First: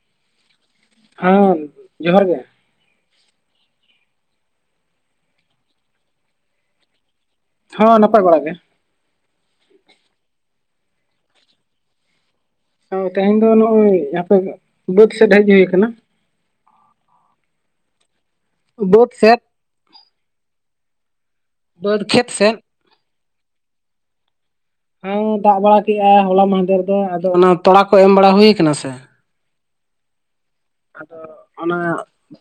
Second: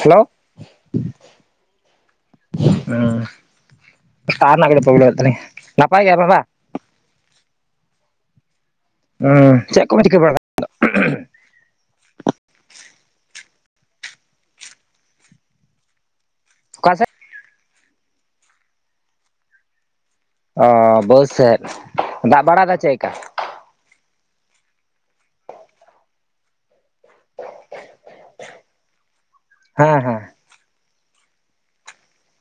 Hello ᱦᱮᱸ ᱡᱚᱦᱟᱨ ᱜᱮ ᱦᱩᱸ ᱛᱟᱨ ᱨᱮᱱᱟᱜ ᱠᱚ ᱯᱨᱚᱵᱞᱮᱢ ᱦᱩᱭᱩᱜ ᱛᱟᱞᱤ, ᱱᱟᱯᱟᱭ ᱜᱮᱭᱟ ᱯᱮ ᱵᱟ ᱦᱚᱸ ᱱᱟᱯᱟᱭ ᱵᱟᱲᱟᱜ ᱜᱮ, ᱚᱦ ᱪᱮᱫ ᱠᱚᱯᱮ ᱪᱤᱠᱟᱹ ᱵᱟᱲᱟᱭᱫᱟ? ᱛᱮᱦᱮᱧ ᱫᱚ ᱱᱚᱜᱼᱚᱭ ᱟᱯᱮ ᱵᱟᱹᱫ ᱥᱮᱫ ᱦᱮᱡ ᱦᱩᱭ ᱟᱠᱟᱱᱟ᱾ ᱚᱠᱟ ᱥᱮᱫ? ᱵᱟ. ᱫ ᱥᱮᱫ, ᱚ ᱵᱟᱹᱫ ᱥᱮᱫ ᱵᱟᱹᱫᱽ ᱠᱷᱮᱛ ᱫᱟᱜ ᱥᱮᱫ ᱵᱟᱲᱟᱭ ᱮᱫᱟ ᱪᱮᱫᱠᱟ? ᱚᱦ ᱫᱟᱜ ᱵᱟᱲᱟ ᱠᱮᱫᱼᱟ ᱦᱚᱞᱟ ᱢᱟᱦᱫᱮᱨ ᱫᱚ ᱟᱫᱚ ᱚᱱᱟ ᱛᱚᱲᱟ ᱠᱚ ᱮᱢ ᱵᱟᱲᱟ ᱦᱩᱭᱩ ᱠᱟᱱᱟ ᱥᱮ, ᱦᱮᱸ ᱦᱮᱸ ᱟᱫᱚ ᱚᱱᱟ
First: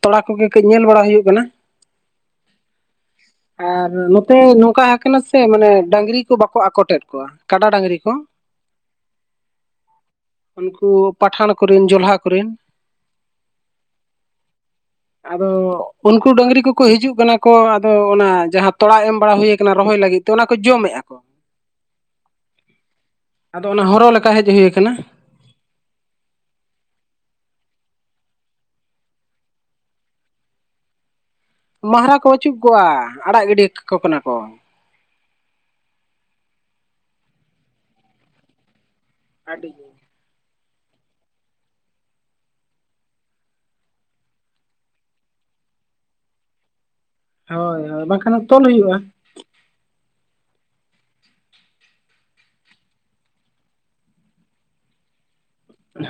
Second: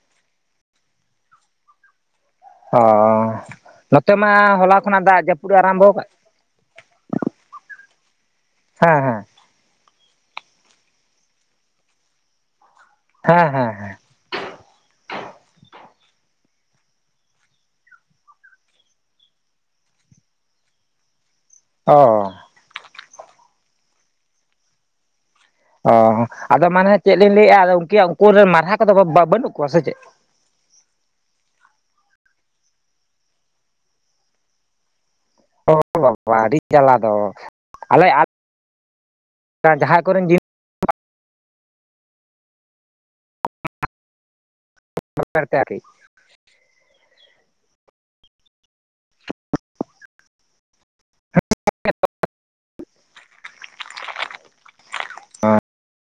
ᱛᱚᱲᱟ ᱠᱚᱜᱮ ᱠᱟᱹᱡ ᱧᱮᱞ ᱵᱟᱲᱟ ᱦᱩᱭᱩᱜ ᱠᱟᱱᱟ᱾ ᱚ ᱟᱨ ᱱᱚᱛᱮ ᱢᱟ ᱦᱚᱞᱟ ᱱᱚᱝᱠᱟ ᱠᱷᱚᱱᱟᱜ ᱟᱠᱟᱱᱟ ᱫᱟᱜ ᱥᱮ ᱡᱟᱹᱯᱩᱫ ᱮ ᱢᱟᱱᱮ ᱟᱨᱟᱢᱵᱚ ᱟᱠᱟᱫ ᱰᱟᱝᱨᱤ ᱠᱩ ᱵᱟᱠᱚ ᱟᱠᱚᱴᱮᱫ ᱠᱚᱣᱟ ᱠᱟᱰᱟ ᱰᱟᱝᱨᱤ ᱠᱚ᱾ ᱦᱮᱸ ᱦᱮᱸ ᱩᱱᱠᱩ ᱯᱟᱴᱟᱱ ᱠᱚᱨᱮᱱ ᱡᱚᱞᱦᱟ ᱠᱚᱨᱮᱱ᱾ ᱦᱮᱸ ᱦᱮᱸ ᱦᱮᱸ ᱟᱫᱚ ᱩᱱᱠᱩ ᱰᱟᱹᱝᱨᱤ ᱠᱚᱠᱚ ᱦᱤᱡᱩᱜ ᱠᱟᱱᱟ ᱠᱚ ᱟᱫᱚ ᱚᱱᱟ ᱡᱟᱸᱦᱟᱸ ᱛᱚᱲᱟ ᱮᱢ ᱵᱟᱲᱟ ᱦᱩᱭᱩ ᱟᱠᱟᱱᱟ ᱨᱚᱦᱚᱭ ᱞᱟᱹᱜᱤᱫ᱾ ᱛᱚ ᱚᱱᱟ ᱠᱚ ᱡᱚᱢᱮᱫᱼᱟ᱾ ᱚ ᱟᱫᱚ ᱚᱱᱟ ᱦᱚᱨᱚᱦᱚ ᱞᱮᱠᱟ ᱦᱮᱡ ᱦᱩᱭᱩ ᱟᱠᱟᱱᱟ᱾ ᱚ ᱟᱫᱚ ᱢᱟᱱᱮ ᱪᱮᱫ ᱞᱤᱧ ᱞᱟᱹᱭᱮᱫᱼᱟ ᱟᱫᱚ ᱩᱱᱠ ᱩᱱᱠᱩ ᱨᱮᱱ ᱢᱟᱨᱦᱟ ᱠᱚᱫᱚ ᱵᱟᱹᱱᱩᱜ ᱠᱚᱣᱟ ᱥᱮ ᱪᱮᱫ? ᱢᱟᱨᱦᱟ ᱠᱚ ᱯᱟᱹᱪᱩᱜ ᱠᱚᱜᱼᱟ ᱟᱲᱟᱜ ᱜᱤᱰᱤ ᱠᱟᱱᱟ ᱠᱚ, ᱚ ᱵᱟ ᱵᱟ ᱟᱹᱰᱤ ᱡᱟᱞᱟ ᱫᱚ ᱟᱞᱮ [unintelligible] ᱟᱹᱰᱤ ᱡᱟᱸᱦᱟᱸ ᱠᱚᱨᱮᱱ ᱡᱤᱞ ᱛᱮ [unintelligible] ᱦᱳᱭ ᱦᱳᱭ ᱵᱟᱝ ᱵᱟᱠᱷᱟᱱ ᱛᱚᱞ ᱦᱩᱭᱩᱜᱼᱟ᱾ ᱚ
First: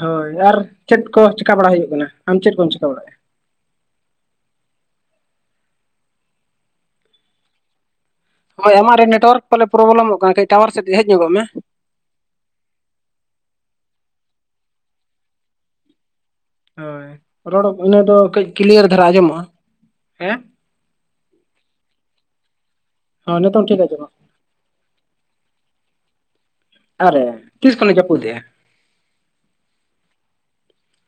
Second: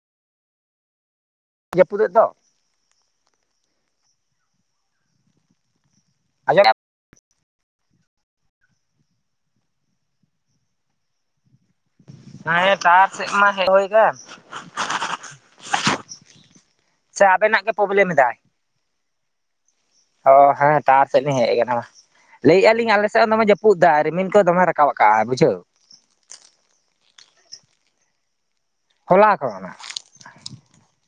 ᱦᱳᱭ ᱟᱨ ᱪᱮᱫ ᱠᱚ ᱪᱤᱠᱠᱟ ᱵᱟᱲᱟ ᱦᱩᱭᱩᱜ ᱠᱟᱱᱟ ᱡᱟᱹᱯᱩᱫᱮᱫ ᱫᱚ ᱟᱢ ᱪᱮᱫ ᱠᱚᱢ ᱪᱤᱠᱟᱹ ᱵᱟᱲᱟᱭᱼᱟ᱾ ᱟᱸᱡᱚᱢᱮᱜ ᱟᱢ ᱦᱳᱭ ᱟᱢᱟᱜ ᱨᱮ ᱱᱮᱴᱣᱟᱨᱠ ᱯᱟᱞᱮ ᱯᱨᱚᱵᱞᱮᱢᱚᱜ ᱠᱟᱱᱟ ᱠᱟᱹᱡ ᱴᱟᱣᱟᱨ ᱥᱮᱫ ᱦᱮᱡ ᱧᱚᱜᱚᱜ ᱢᱮ᱾ ᱦᱮ ᱴᱟᱣᱟᱨ ᱥᱮᱫ ᱢᱟ ᱦᱮᱫ ᱦᱩᱭ ᱟᱠᱟᱱ᱾ ᱦᱳᱭ ᱥᱮ ᱟᱵᱮᱱᱟᱜ ᱨᱚᱲ ᱜᱮ ᱤᱱᱟᱹ ᱯᱨᱚᱵᱞᱮᱢ ᱫᱚ ᱮᱫᱟᱭ ᱠᱟᱹᱡ ᱠᱞᱤᱭᱟᱨ ᱫᱷᱟᱨᱟ ᱟᱸᱡᱚᱢᱚᱜ ᱚ ᱦᱮᱸ ᱴᱟᱥᱟᱨ ᱥᱮᱫ ᱞᱤᱧ ᱦᱮᱡ ᱟᱠᱟᱱᱟ ᱢᱟ᱾ ᱞᱟᱹᱭ ᱮᱫᱟ ᱞᱤᱧ ᱟᱞᱮ ᱥᱮᱫ ᱦᱚᱸ ᱫᱚᱢᱮ ᱱᱤᱛᱚᱝ ᱡᱟᱹᱯᱩ ᱴᱷᱤᱠ ᱮᱫᱟ, ᱟᱸᱡᱚᱢᱚᱜ ᱨᱤᱢᱤᱞ ᱠᱚ ᱫᱚᱢᱮ ᱨᱟᱵ ᱟᱠᱟᱜᱼᱟ ᱵᱩᱡᱷᱟᱹᱣ, ᱟᱨ ᱮ ᱛᱤᱥᱠᱷᱚᱱᱮ ᱡᱟᱯᱩᱫ ᱮᱫᱟ? ᱦᱚᱞᱟ ᱠᱷᱚᱱᱟ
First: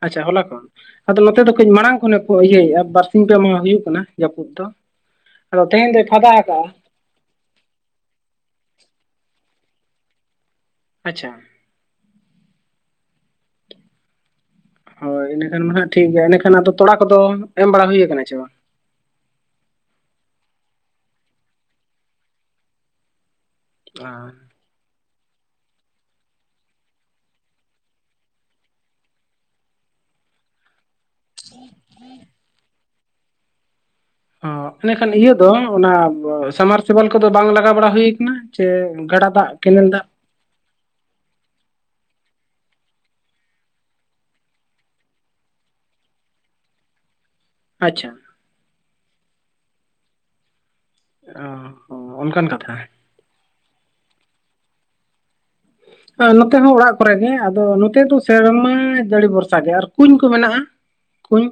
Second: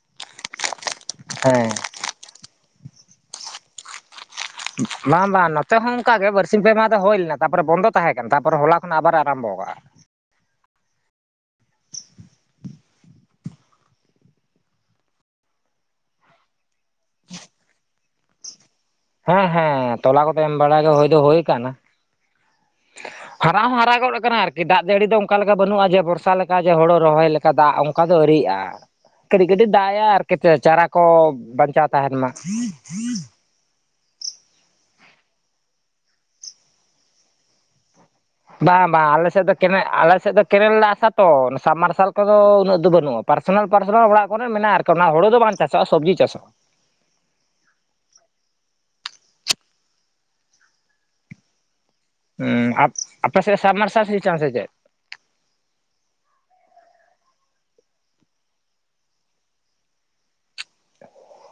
ᱟᱪᱪᱷᱟ ᱦᱚᱞᱟ ᱠᱷᱚᱱ ᱟᱫᱚ ᱱᱚᱛᱮ ᱫᱚ ᱠᱟᱹᱡ ᱦᱮᱸ ᱢᱟᱲᱟᱝ ᱠᱷᱚᱱ ᱤᱭᱟᱹᱭᱮᱫᱟ, ᱵᱟᱨᱥᱤᱧ ᱯᱮ ᱢᱟᱦᱟ ᱦᱩᱭᱩᱜ ᱠᱟᱱᱟ᱾ ᱡᱟᱹᱯᱩᱫ ᱫᱚ ᱵᱟᱝ ᱵᱟᱝ ᱟᱫᱚ ᱱᱚᱛᱮ ᱛᱮᱦᱮᱧ ᱦᱚᱸ ᱫᱚᱭ ᱚᱱᱠᱟ ᱜᱮ ᱯᱷᱟᱫᱟ ᱟᱠᱟᱜᱼᱟ, ᱵᱟᱨᱥᱤᱧ ᱯᱮ ᱢᱟᱦᱟ ᱦᱩᱭ ᱞᱮᱱᱟ ᱛᱟᱯᱚᱨ ᱵᱚᱱᱫᱚ ᱛᱟᱦᱮᱸ ᱠᱟᱱᱟ, ᱛᱟᱨᱯᱚᱨ ᱦᱚᱞᱟ ᱠᱷᱚᱱᱟᱜ ᱟᱵᱟᱨ ᱮ ᱟᱨᱟᱢᱵᱚ ᱟᱠᱟᱜᱼᱟ᱾ ᱟᱪᱪᱷᱟ, ᱦᱳᱭ ᱤᱱᱟᱹᱠᱷᱟᱱ ᱢᱟ ᱦᱟᱸᱜ ᱴᱷᱤᱠ ᱜᱮᱭᱟ ᱮᱸᱰᱮᱠᱷᱟᱱ ᱟᱫᱚ ᱛᱳᱲᱟ ᱠᱚᱫᱚ ᱮᱢ ᱵᱟᱲᱟ ᱦᱩᱭᱩ ᱟᱠᱟᱱᱟ ᱥᱮ ᱵᱟᱝ? ᱦᱮᱸ ᱦᱮᱸ ᱛᱚᱞᱟ ᱠᱚᱫᱚ ᱮᱢ ᱵᱟᱲᱟ ᱫᱚ ᱦᱩᱭ ᱫᱚ ᱦᱩᱭ ᱠᱟᱱᱟ᱾ ᱦᱟᱨᱟ ᱦᱚ ᱦᱟᱨᱟ ᱜᱚᱫ ᱟᱠᱟᱱᱟ ᱟᱨᱠᱤ, ᱫᱟᱜ ᱡᱟᱹᱲᱤ ᱫᱚ ᱚᱱᱠᱟ ᱞᱮᱠᱟ ᱵᱟᱹᱱᱩᱜᱼᱟ ᱡᱮ ᱵᱚᱨᱥᱟ ᱞᱮᱠᱟ ᱡᱮ ᱦᱳᱲᱳ ᱨᱚᱦᱚᱭ ᱞᱮᱠᱟ ᱫᱟᱜ ᱚᱱᱠᱟ ᱫᱚ ᱟᱹᱣᱨᱤ ᱟᱜᱼᱟ᱾ ᱠᱟᱹᱴᱤᱡ ᱠᱟᱹᱴᱤᱡ ᱫᱟᱜ ᱮᱜ-ᱟᱭ ᱟᱨᱠᱤ ᱪᱟᱨᱟ ᱠᱚ ᱵᱟᱧᱪᱟᱣ ᱛᱟᱦᱮᱱ ᱢᱟ᱾ ᱚ ᱮᱱᱮᱠᱷᱟᱱ ᱤᱭᱟᱹ ᱫᱚ ᱚᱱᱟ ᱥᱟᱢᱟᱨᱥᱵᱟᱞ ᱠᱚᱫᱚ ᱵᱟᱝ ᱞᱟᱜᱟᱣ ᱵᱟᱲᱟ ᱦᱩᱭ ᱟᱠᱟᱱᱟ᱾ ᱵᱟᱝ ᱵᱟᱝ ᱟᱞᱮ ᱥᱮᱫ ᱫᱚ ᱠᱮᱱᱮᱞ ᱟᱞᱮ ᱥᱮᱫ ᱫᱚ ᱠᱮᱱᱮᱞ ᱨᱮᱱᱟᱜ ᱟᱥᱟ ᱛᱚ, ᱥᱟᱵ ᱢᱟᱨᱥᱟᱞ ᱠᱚᱫᱚ ᱩᱱᱟᱹᱜ ᱫᱚ ᱵᱟᱹᱱᱩᱜᱼᱟ, ᱯᱟᱨᱥᱱᱟᱞ ᱯᱟᱨᱥᱚᱱᱟᱞ ᱚᱲᱟᱜ ᱠᱚᱨᱮᱱ ᱢᱮᱱᱟᱜᱼᱟ ᱟᱨᱠᱤ᱾ ᱛᱚ ᱚᱱᱟ ᱦᱳᱲᱳ ᱫᱚ ᱵᱟᱝ ᱪᱟᱥᱚᱜᱼᱟ ᱥᱚᱵᱡᱤ ᱪᱟᱥ ᱟᱪᱪᱷᱟ ᱾ ᱚ ᱾ ᱩᱸ ᱟᱯ ᱟᱯᱮ ᱥᱮᱫ ᱥᱟᱵᱢᱟᱨᱥᱟᱞ ᱥᱤᱥᱴᱮᱢ ᱥᱮ ᱪᱮᱫ? ᱱᱚᱛᱮ ᱦᱚᱸ ᱚᱲᱟᱜ ᱠᱚᱨᱮ ᱜᱮ, ᱟᱫᱚ ᱱᱚᱛᱮ ᱫᱚ ᱥᱮᱨᱢᱟ ᱡᱟᱹᱲᱤ ᱵᱷᱚᱨᱥᱟ ᱜᱮ ᱟᱨ ᱠᱩᱧ ᱠᱚ ᱢᱮᱱᱟᱜᱼᱟ ᱾ ᱠᱩᱧ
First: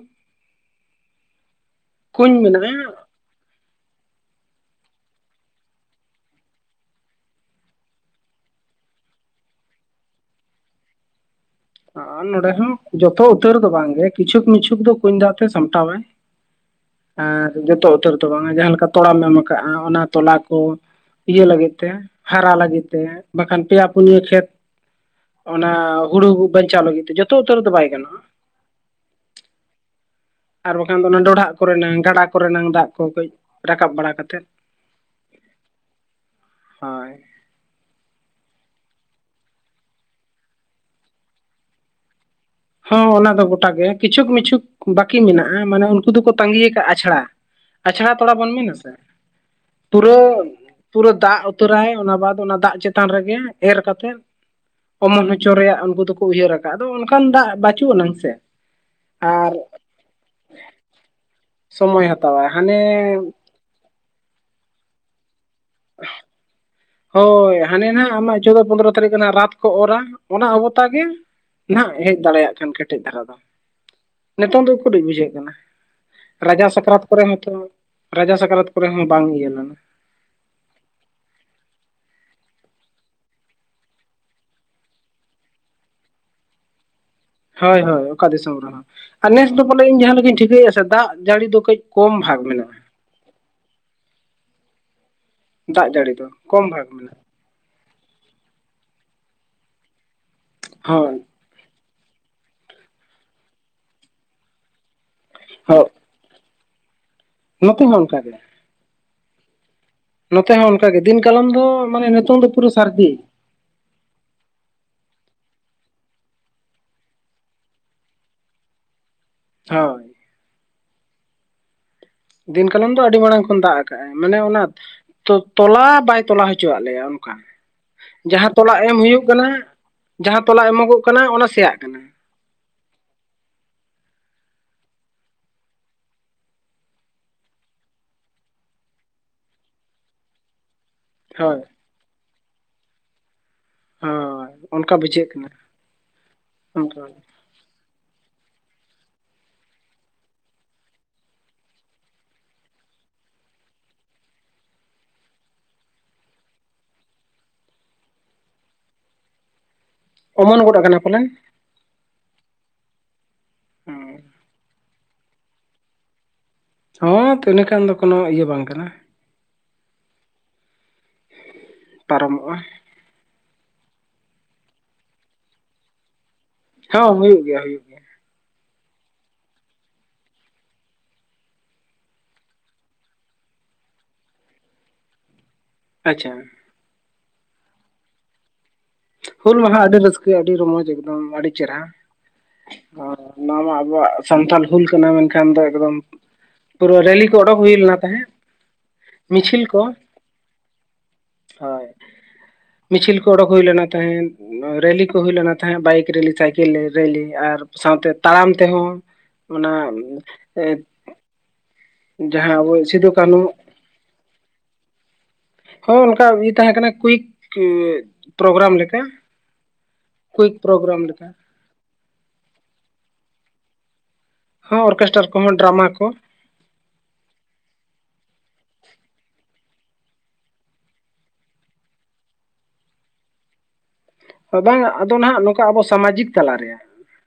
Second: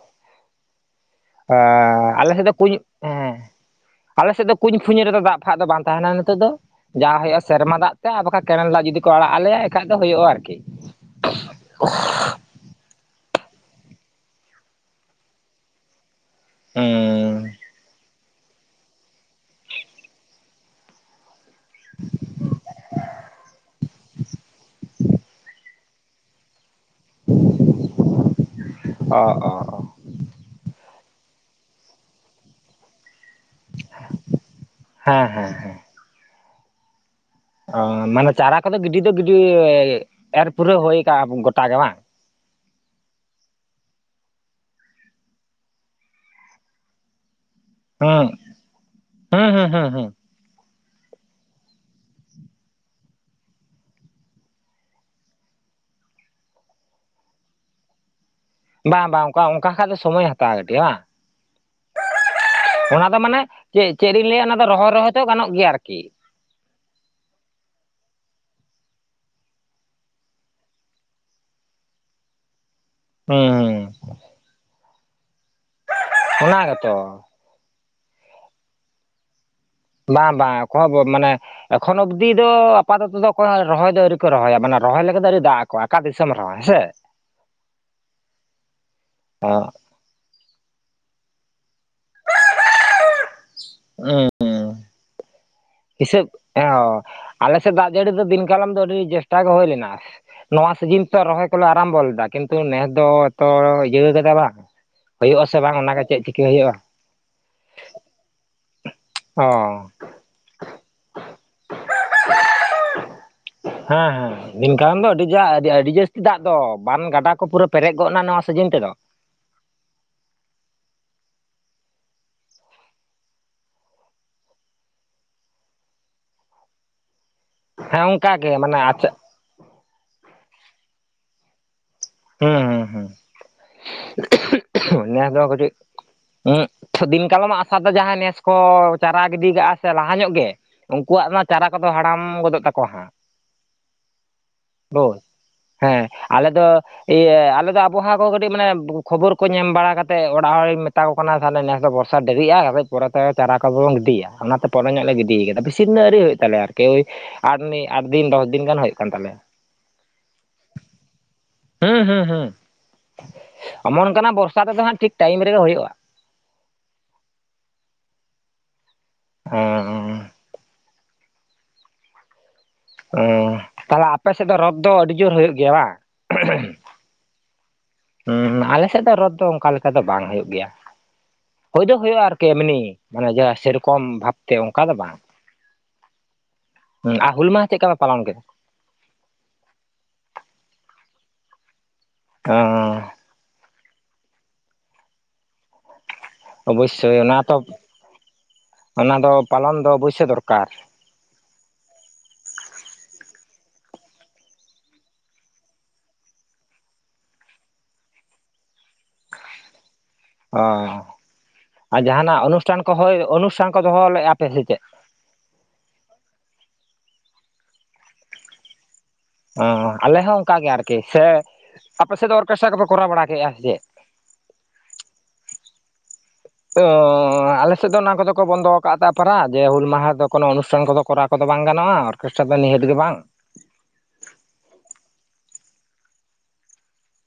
ᱟᱸ ᱟᱞᱮ ᱥᱮᱫ ᱫᱚ ᱠᱩᱧ ᱦᱮᱸ [unintelligible] ᱟᱞᱮ ᱥᱮᱫ ᱫᱚ ᱠᱩᱸᱧ ᱯᱷᱩᱸᱧ ᱨᱮᱫᱚ ᱫᱟᱜ ᱯᱷᱟᱜ ᱫᱚ ᱵᱟᱝ ᱛᱟᱦᱮᱱᱟ ᱱᱤᱛᱚᱜ ᱫᱚ ᱾ ᱡᱟᱦᱟᱸ ᱦᱩᱭᱩᱜᱼᱟ ᱥᱮᱨᱢᱟ ᱫᱟᱜ ᱛᱮ, ᱟᱨ ᱵᱟᱠᱷᱟᱱ ᱠᱮᱱᱮᱞ ᱫᱟᱜ ᱡᱩᱫᱤ ᱠᱚ ᱟᱲᱟᱜ ᱟᱞᱮᱭᱟ ᱮᱱᱠᱷᱟᱡ ᱫᱚ ᱦᱩᱭᱩᱜᱼᱟ ᱟᱨᱠᱤ ᱾ ᱟᱨ ᱱᱚᱸᱰᱮ ᱦᱚᱸ ᱡᱚᱛᱚ ᱩᱛᱟᱹᱨ ᱫᱚ ᱵᱟᱝᱜᱮ ᱠᱤᱪᱷᱩᱠ ᱢᱤᱪᱷᱩᱠ ᱫᱚ ᱠᱩᱧ ᱫᱟᱜ ᱛᱮ ᱥᱟᱢᱴᱟᱣᱟᱭ ᱾ ᱦᱩᱸ ᱾ ᱟᱨ ᱡᱚᱛᱚ ᱩᱛᱟᱹᱨ ᱫᱚ ᱵᱟᱝᱟ ᱡᱟᱦᱟᱸ ᱞᱮᱠᱟ ᱛᱚᱲᱟᱢ ᱮᱢ ᱠᱟᱜᱼᱟ, ᱚᱱᱟ ᱛᱚᱞᱟ ᱠᱚ ᱾ ᱤᱭᱟᱹ ᱞᱟᱹᱜᱤᱫ ᱛᱮ ᱦᱟᱨᱟ ᱞᱟᱹᱜᱤᱫ ᱛᱮ, ᱵᱟᱠᱷᱟᱱ ᱯᱮᱭᱟ ᱯᱩᱱᱭᱟᱹ ᱠᱷᱮᱛ ᱚᱱᱟ ᱦᱩᱲᱩ ᱵᱟᱧᱪᱟᱣ ᱞᱟᱹᱜᱤᱫ ᱛᱮ ᱡᱚᱛᱚ ᱩᱛᱟᱹᱨ ᱫᱚ ᱵᱟᱭ ᱜᱟᱱᱚᱜᱼᱟ ᱾ ᱚ ᱚ ᱾ ᱟᱨ ᱵᱟᱠᱷᱟᱱ ᱫᱚ ᱚᱱᱟ ᱰᱚᱰᱷᱟᱜ ᱠᱚᱨᱮᱱᱟᱝ ᱜᱟᱰᱟ ᱠᱚᱨᱮᱱᱟᱝ ᱫᱟᱜ ᱠᱚ ᱠᱟᱹᱡ ᱨᱟᱠᱟᱵ ᱵᱟᱲᱟ ᱠᱟᱛᱮᱫ ᱾ ᱦᱮᱸ ᱦᱮᱸ ᱦᱮᱸ ᱾ ᱦᱳᱭ ᱚ ᱢᱟᱱᱮ ᱪᱟᱨᱟ ᱠᱚᱫᱚ ᱜᱤᱰᱤ ᱫᱚ ᱜᱤᱰᱤ ᱮᱨ ᱯᱩᱨᱟᱹᱭ ᱦᱩᱭ ᱟᱠᱟᱜᱼᱟ ᱜᱚᱴᱟ ᱜᱮ ᱵᱟᱝ? ᱦᱚᱸ ᱚᱱᱟ ᱫᱚ ᱜᱚᱴᱟ ᱜᱮ ᱠᱤᱪᱷᱩᱠ ᱢᱤᱪᱷᱩᱠ ᱵᱟᱹᱠᱤ ᱢᱮᱱᱟᱜᱼᱟ ᱢᱟᱱᱮ ᱩᱱᱠᱩ ᱫᱚᱠᱚ ᱛᱟᱸᱜᱤ ᱭᱟᱠᱟᱫᱟ ᱟᱪᱷᱟᱲᱟ ᱾ ᱟᱪᱷᱟᱲᱟ ᱦᱩᱸ ᱛᱚᱲᱟ ᱵᱚᱱ ᱢᱮᱱ ᱟᱥᱮ ᱦᱩᱸ ᱦᱩᱸ ᱦᱩᱸ ᱦᱩᱸ ᱯᱩᱨᱟᱹ ᱯᱩᱨᱟᱹ ᱫᱟᱜ ᱩᱛᱟᱹᱨᱟᱭ ᱚᱱᱟ ᱵᱟᱫ ᱚᱱᱟ ᱫᱟᱜ ᱪᱮᱛᱟᱱ ᱨᱮᱜᱮ ᱮᱨ ᱠᱟᱛᱮᱜ ᱚᱢᱚᱱ ᱦᱚᱪᱚ ᱨᱮᱭᱟᱜ ᱩᱱᱠᱩ ᱫᱚᱠᱚ ᱩᱭᱦᱟᱹᱨ ᱟᱠᱟᱜᱼᱟ ᱟᱫᱚ ᱚᱱᱠᱟᱱ ᱫᱟᱜ ᱵᱟᱹᱪᱩᱜ ᱟᱱᱟᱝ ᱥᱮ ᱾ ᱵᱟᱝ ᱵᱟᱝ, ᱚᱱᱠᱟ ᱚᱱᱠᱟ ᱠᱷᱟᱡ ᱫᱚ ᱥᱚᱢᱚᱭ ᱦᱟᱛᱟᱣᱟ ᱠᱟᱹᱴᱤᱡ ᱵᱟᱝ? ᱥᱚᱢᱚᱭ ᱦᱟᱛᱟᱣ ᱟᱭ ᱦᱟᱱᱮ ᱚᱱᱟ ᱫᱚ ᱢᱟᱱᱮ ᱪᱮᱫ ᱪᱮᱫ ᱤᱧ ᱞᱟᱹᱭᱟ ᱚᱱᱟ ᱫᱚ ᱨᱚᱦᱚᱭ ᱨᱚᱦᱚᱭ ᱛᱚ ᱜᱟᱱᱚᱜ ᱜᱮᱭᱟ ᱟᱨᱠᱤ ᱾ ᱦᱳᱭ ᱦᱟᱱᱮ ᱱᱟᱦᱟᱜ ᱟᱢᱟᱜ ᱪᱳᱫᱳ ᱯᱚᱸᱫᱽᱨᱚ ᱛᱟᱹᱨᱤᱠᱷ ᱦᱟᱜ ᱨᱟᱛ ᱠᱚ ᱚᱨᱟ ᱚᱱᱟ ᱚᱵᱚᱛᱟ ᱜᱮ ᱱᱟᱦᱜ ᱦᱮᱡ ᱫᱟᱲᱮᱭᱟᱜ ᱠᱷᱟᱱ ᱠᱟᱹᱴ ᱠᱮᱴᱮᱡ ᱫᱷᱟᱨᱟ ᱫᱚ ᱦᱩᱸ ᱱᱤᱛᱚᱝ ᱫᱚ ᱩᱠᱩᱨᱤᱡ ᱵᱩᱡᱷᱟᱹᱜ ᱠᱟᱱᱟ? ᱚᱱᱟ ᱨᱟᱡᱟ ᱜᱮᱛᱚ ᱥᱟᱠᱨᱟᱛ ᱠᱚᱨᱮ ᱦᱚᱸᱛᱚ ᱨᱟᱡᱟ ᱥᱟᱠᱨᱟᱛ ᱠᱚᱨᱮ ᱦᱚᱸ ᱵᱟᱝ ᱤᱭᱟᱹ ᱞᱮᱱᱟ ᱾ ᱵᱟᱝ ᱵᱟᱝ ᱚᱠᱚᱭ ᱦᱚᱸ ᱢᱟᱱᱮ ᱮᱠᱷᱚᱱ ᱚᱵᱫᱤ ᱫᱚ ᱟᱯᱟᱛᱚᱛᱚ ᱫᱚ ᱚᱠᱚᱭ ᱨᱚᱦᱚᱭ ᱫᱚ ᱟᱹᱣᱨᱤ ᱠᱚ ᱨᱚᱦᱚᱭᱟ ᱢᱟᱱᱮ ᱨᱚᱦᱚᱭ ᱞᱮᱠᱟ ᱫᱚ ᱟᱣᱨᱤ ᱫᱟᱜ ᱟᱠᱚᱣᱟ ᱟᱠᱟ ᱫᱤᱥᱚᱢ ᱨᱮᱦᱚ ᱦᱮᱸᱥᱮ ᱾ ᱦᱳᱭ ᱦᱳᱭ ᱚᱠᱟ ᱫᱤᱥᱚᱢ ᱨᱮᱦᱚᱸ ᱟᱨ ᱱᱮᱥ ᱚ ᱫᱚ ᱯᱟᱞᱮ ᱤᱧ ᱡᱟᱦᱟᱸ ᱞᱮᱠᱟᱧ ᱴᱷᱤᱠᱟᱹᱭᱮᱫᱼᱟ ᱥᱮ ᱫᱟᱜ ᱡᱟᱹᱲᱤ ᱫᱚ ᱠᱟᱹᱡ ᱠᱚᱢ ᱵᱷᱟᱜ ᱢᱮᱱᱟᱜᱼᱟ ᱾ ᱩᱸ ᱾ ᱫᱟᱜ ᱡᱟᱹᱲᱤ ᱦᱤᱥᱟᱹᱵᱽ ᱫᱚ ᱠᱚᱢ ᱵᱷᱟᱜᱽ ᱚ ᱢᱮᱱᱟᱜᱼᱟ ᱟᱞᱮ ᱥᱮᱫ ᱫᱟᱜ ᱡᱟᱹᱲᱤ ᱫᱚ ᱫᱤᱱ ᱠᱟᱞᱚᱢ ᱫᱚ ᱟᱹᱰᱤ ᱪᱮᱥᱴᱟ ᱜᱮ ᱦᱩᱭ ᱞᱮᱱᱟ ᱱᱚᱣᱟ ᱥᱤᱡᱤᱱ ᱦᱳᱭ ᱛᱮ ᱨᱚᱦᱚᱭ ᱠᱚᱞᱮ ᱟᱨᱟᱢᱵᱚ ᱞᱮᱫᱟ ᱠᱤᱱᱛᱩ ᱱᱮᱥ ᱫᱚ ᱮᱛᱚ ᱤᱭᱟᱹᱣ ᱠᱟᱫᱟ ᱵᱟᱝ ᱾ ᱦᱩᱭᱩᱜ ᱟᱥᱮ ᱵᱟᱝ ᱦᱳᱭ ᱚᱱᱟᱜᱮ ᱪᱮᱫ ᱪᱤᱠᱤ ᱦᱩᱭᱩᱜᱼᱟ? ᱱᱚᱛᱮ ᱦᱚᱸ ᱚᱱᱠ ᱜᱮ ᱾ ᱚ ᱾ ᱱᱚᱛᱮ ᱦᱚᱸ ᱚᱱᱠᱟᱜᱮ ᱫᱤᱱ ᱠᱟᱞᱚᱢ ᱫᱚ ᱢᱟᱱᱮ ᱱᱤᱛᱚᱝ ᱫᱚ ᱯᱩᱨᱟᱹ ᱥᱟᱹᱨᱫᱤ ᱾ ᱦᱮᱸ ᱦᱮᱸ ᱾ ᱫᱤᱱ ᱠᱟᱨᱚᱱ ᱫᱚ ᱟᱹᱰᱤ ᱡᱟ ᱟᱹᱰᱤ ᱡᱟᱹᱥᱛᱤ ᱫᱟᱜ ᱫᱚ ᱵᱟᱱ ᱜᱟᱰᱟ ᱠᱚ ᱯᱩᱨᱟᱹ ᱯᱮᱨᱮᱡ ᱜᱚᱫ ᱱᱟ ᱱᱚᱣᱟ ᱥᱤᱡᱤᱱ ᱛᱮᱫᱚ ᱾ ᱦᱳᱭ ᱫᱤᱱ ᱠᱟᱞᱚᱢ ᱫᱚ ᱟᱹᱰᱤ ᱢᱟᱲᱟᱝ ᱠᱷᱚᱱ ᱫᱟᱜ ᱟᱠᱟᱫᱼᱟᱭ ᱢᱟᱱᱮ ᱚᱱᱟ ᱛᱚᱞᱟ ᱵᱟᱭ ᱛᱚᱞᱟ ᱦᱚᱪᱚᱣᱟᱜ ᱞᱮᱭᱟ ᱚᱱᱠᱟ ᱦᱮᱸ ᱚᱱᱠᱟ ᱜᱮ ᱡᱟᱦᱟᱸ ᱛᱚᱞᱟ ᱢᱟᱱᱮ ᱮᱢ ᱟᱪᱪᱷᱟ ᱦᱩᱭᱩᱜ ᱠᱟᱱᱟ ᱡᱟᱦᱟᱸ ᱛᱚᱞᱟ ᱮᱢᱚᱜᱚᱜ ᱠᱟᱱᱟ ᱚᱱᱟ ᱥᱮᱭᱟᱜ ᱠᱟᱱᱟ ᱦᱩᱸ ᱦᱩᱸ ᱦᱩᱸ ᱱᱮᱥᱫᱚ ᱠᱟᱹᱴᱤᱡ ᱫᱤᱱ ᱠᱟᱞᱚᱢᱟᱜ ᱟᱥᱟ ᱛᱮ ᱡᱟᱦᱟᱸᱭ ᱱᱮᱥ ᱠᱚ ᱪᱟᱨᱟ ᱜᱤᱰᱤ ᱠᱟᱜᱼᱟ ᱥᱮ ᱞᱟᱦᱟ ᱧᱚᱜ ᱜᱮ ᱩᱝᱠᱩᱣᱟᱜ ᱢᱟ ᱦᱳᱭ ᱪᱟᱨᱟ ᱠᱚᱫᱚ ᱦᱟᱲᱟᱢ ᱜᱚᱫᱚᱜ ᱛᱟᱠᱚᱣᱟ ᱦᱟᱸᱜ ᱦᱳᱭ ᱚᱱᱠᱟ ᱦᱮᱞᱳ ᱵᱩᱡᱷᱟᱹᱜ ᱠᱟᱱᱟ ᱦᱮᱸ ᱟᱞᱮ ᱫᱚ ᱚᱱᱠᱟ ᱡᱮ ᱟᱞᱮᱫᱚ ᱟᱵᱚᱦᱟᱣᱟ ᱠᱚ ᱠᱟᱹᱴᱤᱡ ᱢᱟᱱᱮ ᱠᱷᱚᱵᱚᱨ ᱠᱚ ᱧᱮᱞ ᱵᱟᱲᱟ ᱠᱟᱛᱮᱫ ᱚᱲᱟᱜ ᱦᱚᱲᱤᱧ ᱢᱮᱛᱟ ᱠᱚ ᱠᱟᱱᱟ ᱛᱟᱦᱚᱞᱮ ᱱᱮᱥ ᱫᱚ ᱵᱚᱨᱥᱟ ᱥᱟ ᱰᱮᱨᱤᱜ-ᱟ ᱟᱫᱚ ᱯᱚᱨᱮᱛᱮ ᱪᱟᱨᱟ ᱠᱚ ᱵᱟᱱ ᱜᱤᱰᱤᱭᱟ ᱚᱱᱟᱛᱮ ᱯᱚᱨᱮ ᱧᱚᱜ ᱞᱮ ᱜᱤᱰᱤ ᱟᱠᱟᱫᱟ ᱵᱤᱥᱤ ᱫᱤᱱ ᱫᱚ ᱟᱹᱣᱨᱤ ᱦᱩᱭᱩᱜ ᱛᱟᱞᱮᱭᱟ ᱟᱨᱠᱤ ᱟᱴ ᱫᱤᱱ ᱟᱴ ᱫᱤᱱ ᱫᱚᱥ ᱫᱤᱱ ᱜᱟᱱ ᱦᱩᱭᱩᱜ ᱠᱟᱱ ᱛᱟᱞᱮᱭᱟ ᱚᱢᱚᱱ ᱜᱚᱫ ᱟᱠᱟᱱᱟ ᱯᱟᱞᱮᱱ ᱦᱩᱸ ᱦᱩᱸ ᱦᱩᱸ ᱚᱢᱚᱱ ᱟᱠᱟᱱᱟ ᱵᱚᱨᱥᱟ ᱛᱮᱫᱚ ᱦᱟᱸᱜ ᱴᱷᱤᱠ ᱴᱟᱭᱤᱢ ᱨᱮᱜᱮ ᱦᱩᱭᱩᱜᱼᱟ ᱦᱩᱸ ᱛᱟᱦᱞᱮ ᱠᱷᱟᱱ ᱫᱚ ᱠᱳᱱᱚ ᱤᱭᱟᱹ ᱵᱟᱝ ᱠᱟᱱᱟ ᱦᱮᱸ ᱦᱮᱸ ᱯᱟᱨᱚᱢᱚᱜᱼᱟ ᱚᱸ ᱛᱟᱦᱞᱮ ᱟᱯᱮ ᱥᱮᱫ ᱫᱚ ᱨᱚᱛ ᱫᱚ ᱟᱹᱰᱤ ᱡᱳᱨ ᱦᱩᱭᱩᱜ ᱜᱮᱭᱟ ᱵᱟᱝ ᱦᱚᱸ ᱦᱩᱭᱩᱜ ᱜᱮᱭᱟ ᱦᱩᱭᱩᱜ ᱜᱮᱭᱟ ᱦᱮᱸ ᱟᱞᱮᱥᱮᱫ ᱫᱚ ᱨᱚᱛ ᱫᱚ ᱚᱱᱠᱟ ᱞᱮᱠᱟ ᱫᱚ ᱵᱟᱝ ᱦᱩᱭᱩᱜ ᱜᱮᱭᱟ ᱦᱩᱭ ᱫᱚ ᱦᱩᱭᱩᱜᱼᱟ ᱟᱨᱠᱤ ᱮᱢᱱᱤ ᱢᱟᱱᱮ ᱡᱟᱦᱟᱸ ᱥᱮᱨᱚᱠᱚᱢ ᱵᱷᱟᱵᱛᱮ ᱚᱱᱠᱟ ᱫᱚ ᱵᱟᱝ ᱟᱪᱪᱷᱟ ᱟᱨ ᱦᱩᱞ ᱢᱟᱦᱟ ᱪᱮᱫ ᱞᱮᱠᱟ ᱯᱮ ᱯᱟᱞᱚᱱ ᱠᱮᱫᱟ ᱦᱩᱞ ᱢᱟᱦᱟ ᱟᱹᱰᱤ ᱨᱟᱹᱥᱠᱟᱹ ᱟᱹᱰᱤ ᱨᱚᱢᱚᱡᱽ ᱮᱠᱫᱚᱢ ᱟᱹᱰᱤ ᱪᱮᱦᱨᱟ ᱦᱟᱸ ᱱᱚᱣᱟ ᱢᱟ ᱟᱵᱚᱣᱟᱜ ᱥᱟᱱᱛᱟᱞ ᱦᱩᱞ ᱠᱟᱱᱟ ᱢᱮᱱᱠᱷᱟᱱ ᱫᱚ ᱮᱠᱫᱚᱢ ᱯᱩᱨᱟᱹ ᱚᱵᱚᱥᱥᱳᱭ ᱨᱮᱞᱤ ᱠᱚ ᱚᱱᱟ ᱚᱰᱩᱚᱠ ᱛᱚ ᱦᱩᱭ ᱞᱮᱱᱟ ᱛᱟᱦᱮᱸᱫ ᱚᱱᱟ ᱫᱚ ᱢᱤᱪᱷᱤᱞ ᱯᱟᱞᱚᱱ ᱠᱚ ᱫᱚ ᱚᱵᱚᱥᱥᱳᱭ ᱫᱚᱨᱠᱟᱨ ᱦᱳᱭ ᱢᱤᱪᱷᱤᱞ ᱠᱚ ᱚᱰᱳᱠ ᱦᱩᱭ ᱞᱮᱱᱟ ᱛᱟᱦᱮᱸᱫ ᱨᱮᱞᱤ ᱠᱚ ᱦᱩᱭ ᱞᱮᱱᱟ ᱛᱟᱦᱮᱸᱫ ᱵᱟᱭᱤᱠ ᱨᱮᱞᱤ ᱥᱟᱭᱠᱮᱞ ᱨᱮᱞᱤ ᱟᱨ ᱥᱟᱶᱛᱮ ᱛᱟᱲᱟᱢ ᱛᱮᱦᱚᱸ ᱚᱱᱟ ᱚ ᱮ, ᱟᱨ ᱡᱟᱦᱟᱱᱟᱜ ᱡᱟᱦᱟᱸ ᱟᱵᱚ ᱚᱱᱩᱥᱴᱷᱟᱱ ᱠᱚ ᱥᱤᱫᱩ ᱦᱩᱭ ᱠᱟᱹᱱᱦᱩ ᱚᱱᱩᱥᱴᱷᱟᱱ ᱠᱚ ᱫᱚᱦᱚ ᱞᱮᱫᱼᱟ ᱯᱮ ᱥᱮ ᱪᱮᱫ ᱦᱚᱸ ᱚᱱᱠᱟ ᱤᱭᱟᱹ ᱛᱟᱦᱮᱸ ᱠᱟᱱᱟ ᱠᱩᱭᱤᱠ ᱯᱨᱳᱜᱽᱨᱟᱢ ᱞᱮᱠᱟ ᱚᱸ ᱟᱞᱮ ᱦᱚᱸ ᱠᱩᱭᱤᱠ ᱚᱝᱠᱟ ᱜᱮ ᱟᱨᱠᱤ ᱯᱨᱳᱜᱨᱟᱢ ᱥᱮ ᱞᱮᱠᱟ ᱟᱯᱮ ᱥᱮᱫ ᱫᱚ ᱚᱨᱠᱮᱥᱴᱟᱨᱟᱠᱚᱯᱮ ᱠᱚᱨᱟᱣ ᱵᱟᱲᱟ ᱠᱮᱫᱼᱟ ᱥᱮ ᱪᱮᱫ ᱦᱚᱸ ᱚᱨᱠᱮᱥᱴᱟᱨ ᱠᱚᱦᱚᱸ ᱰᱨᱟᱢᱟ ᱠᱚ ᱚᱸ ᱟᱞᱮ ᱥᱮᱫ ᱫᱚ ᱚᱱᱟ ᱠᱚᱫᱚ ᱠᱚ ᱵᱚᱱᱫᱚ ᱟᱠᱟᱫ-ᱟ ᱛᱟ ᱯᱟᱨᱟ ᱡᱮ ᱦᱩᱞ ᱢᱟᱦᱟ ᱫᱚ ᱠᱚᱱᱚ ᱚᱱᱩᱥᱴᱷᱟᱱ ᱠᱚᱫᱚ ᱠᱚᱨᱟᱣ ᱠᱚ ᱫᱚ ᱵᱟᱝ ᱜᱟᱱᱚᱜᱼᱟ ᱟᱨ ᱠᱚᱥᱴᱟ ᱫᱚ ᱱᱤᱦᱟᱹᱛ ᱜᱮ ᱵᱟᱝ ᱵᱟᱝ ᱟᱫᱚ ᱱᱟᱦᱟᱜ ᱱᱚᱝᱠᱟ ᱟᱵᱚ ᱥᱟᱢᱟᱡᱤᱠ ᱛᱟᱞᱟᱨᱮ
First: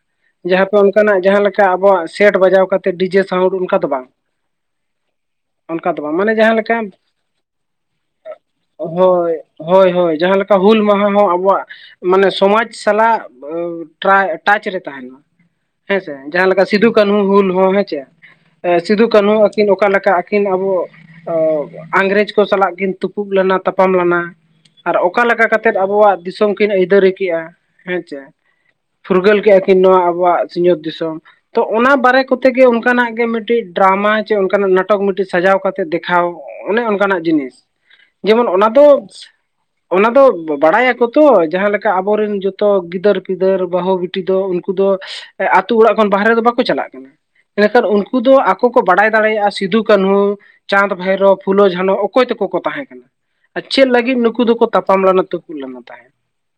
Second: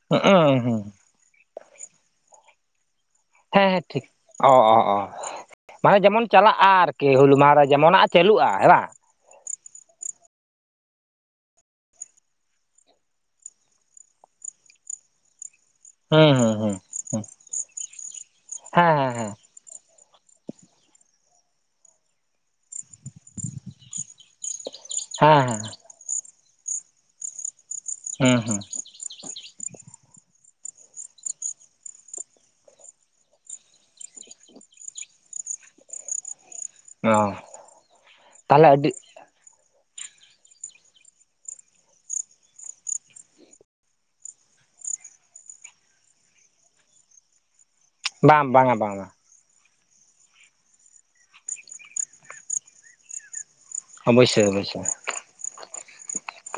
ᱦᱩᱸ ᱡᱟᱦᱟᱸ ᱯᱮ ᱦᱩᱸ ᱚᱱᱠᱟᱱᱟᱜ ᱡᱟᱦᱟᱸ ᱞᱮᱠᱟ ᱠᱟ ᱟᱵᱚᱣᱟᱜ ᱥᱮᱴ ᱵᱟᱡᱟᱣ ᱠᱟᱛᱮ ᱰᱤᱡᱮ ᱥᱟᱣᱩᱱᱰ ᱚᱱᱠᱟ ᱦᱮᱸ ᱫᱚ ᱵᱟᱝ ᱚᱸ ᱚᱸ ᱚᱸ ᱚᱱᱠᱟ ᱢᱟᱱᱮ ᱫᱚ ᱵᱟᱝ ᱡᱮᱢᱚᱱ ᱡᱟᱦᱟᱸ ᱪᱟᱞᱟᱜᱼᱟ ᱞᱮᱠᱟ ᱟᱨᱠᱤ ᱦᱩᱞ ᱢᱟᱦᱟ ᱨᱮ ᱡᱮᱢᱚᱱ ᱪᱟᱹᱞᱩᱜᱼᱟ ᱦᱮ ᱵᱟ ᱦᱳᱭ ᱦᱳᱭ ᱦᱳᱭ ᱡᱟᱦᱟᱸ ᱞᱮᱠᱟ ᱦᱩᱞ ᱢᱟᱦᱟ ᱦᱚᱸ ᱟᱵᱚᱣᱟᱜ ᱢᱟᱱᱮ ᱥᱚᱢᱟᱡ ᱥᱟᱞᱟᱜ ᱴᱟᱪ ᱨᱮ ᱛᱟᱦᱮᱱᱟ ᱦᱮᱸᱥᱮ ᱦᱩᱸ ᱡᱟᱦᱟᱸ ᱦᱩᱸ ᱞᱮᱠᱟ ᱦᱩᱸ ᱥᱤᱫᱩ ᱠᱟᱹᱱᱦᱩ ᱦᱩᱸ ᱦᱩᱞ ᱦᱚᱸ ᱦᱮᱸᱪᱮ ᱦᱮᱸ ᱥᱤᱫᱩ ᱦᱮᱸ ᱦᱮᱸ ᱠᱟᱹᱱᱦᱩ ᱟᱹᱠᱤᱱ ᱚᱠᱟ ᱞᱮᱠᱟ ᱟᱹᱠᱤᱱ ᱟᱵᱚ ᱚᱻ ᱤᱝᱨᱮᱡᱽ ᱠᱚ ᱥᱟᱞᱟᱜ ᱠᱤᱱ ᱛᱩᱯᱩᱜ ᱞᱮᱱᱟ ᱛᱟᱯᱟᱢ ᱞᱮᱱᱟ ᱟᱨ ᱚᱠᱟ ᱞᱮᱠᱟ ᱦᱮᱸ ᱠᱟᱛᱮᱫ ᱟᱵᱚᱣᱟᱜ ᱫᱤᱥᱚᱢ ᱠᱤᱱ ᱟᱹᱭᱫᱟᱹᱨᱤ ᱠᱮᱜᱼᱟ ᱦᱮᱸ ᱪᱮ ᱦᱩᱸ ᱦᱩᱸ ᱯᱷᱩᱨᱜᱟᱹᱞ ᱠᱮᱫᱼᱟᱠᱤᱱ ᱱᱚᱣᱟ ᱟᱵᱚᱣᱟᱜ ᱥᱤᱧᱚᱛ ᱫᱤᱥᱚᱢ ᱛᱚ ᱚᱱᱟ ᱵᱟᱨᱮ ᱠᱚᱛᱮ ᱜᱮ ᱚᱱᱠᱟᱱᱟᱜ ᱜᱮ ᱢᱤᱫᱴᱤᱡ ᱰᱨᱟᱢᱟ ᱪᱚ ᱚᱱᱠᱟᱱᱟᱜ ᱱᱟᱴᱚᱠ ᱢᱤᱫᱴᱤᱡ ᱥᱟᱡᱟᱣ ᱠᱟᱛᱮ ᱫᱮᱠᱷᱟᱣ ᱚᱱᱮ ᱚ ᱚᱱᱠᱟᱱᱟᱜ ᱡᱤᱱᱤᱥ ᱡᱮᱢᱚᱱ ᱚᱱᱟ ᱛᱟᱦᱚᱞᱮ ᱫᱚ ᱟᱹᱰᱤ ᱚᱱᱟ ᱫᱚ ᱵᱟᱲᱟᱭᱟᱠᱚ ᱛᱚ ᱡᱟᱦᱟᱸ ᱞᱮᱠᱟ ᱟᱵᱚᱨᱮᱱ ᱡᱚᱛᱚ ᱜᱤᱫᱟᱹᱨ ᱯᱤᱫᱟᱹᱨ ᱵᱟᱹᱦᱩ ᱵᱤᱴᱤ ᱫᱚ ᱩᱱᱠᱩ ᱫᱚ ᱮ ᱟᱛᱩ ᱚᱲᱟᱜ ᱠᱷᱚᱱ ᱵᱟᱨᱦᱮ ᱫᱚ ᱵᱟᱠᱚ ᱪᱟᱞᱟᱜ ᱠᱟᱱᱟ ᱱᱮᱛᱟᱨ ᱩᱱᱠᱩ ᱩᱱᱠᱩ ᱫᱚ ᱵᱟᱝ ᱟᱠᱚ ᱵᱟᱝᱟ ᱠᱚ ᱵᱟᱝᱟ ᱵᱟᱲᱟᱭ ᱫᱟᱲᱮᱭᱟᱜᱼᱟ ᱥᱤᱫᱩ ᱠᱟᱹᱱᱦᱩ ᱪᱟᱸᱫᱽ ᱵᱷᱟᱭᱨᱳ ᱯᱷᱩᱞᱳ ᱡᱷᱟᱱᱚ ᱚᱠᱚᱭ ᱛᱮᱠᱚ ᱠᱚ ᱛᱟᱦᱮᱸ ᱠᱟᱱᱟ ᱟᱨ ᱪᱮᱫ ᱞᱟᱹᱜᱤᱫ ᱱᱩᱠᱩ ᱚᱵᱚᱥᱥᱳᱭ ᱫᱚᱠᱚ ᱛᱟᱯᱟᱢ ᱞᱮᱱᱟ ᱛᱩᱯᱩᱜ ᱞᱮᱱᱟ ᱛᱟᱦᱮᱸᱫ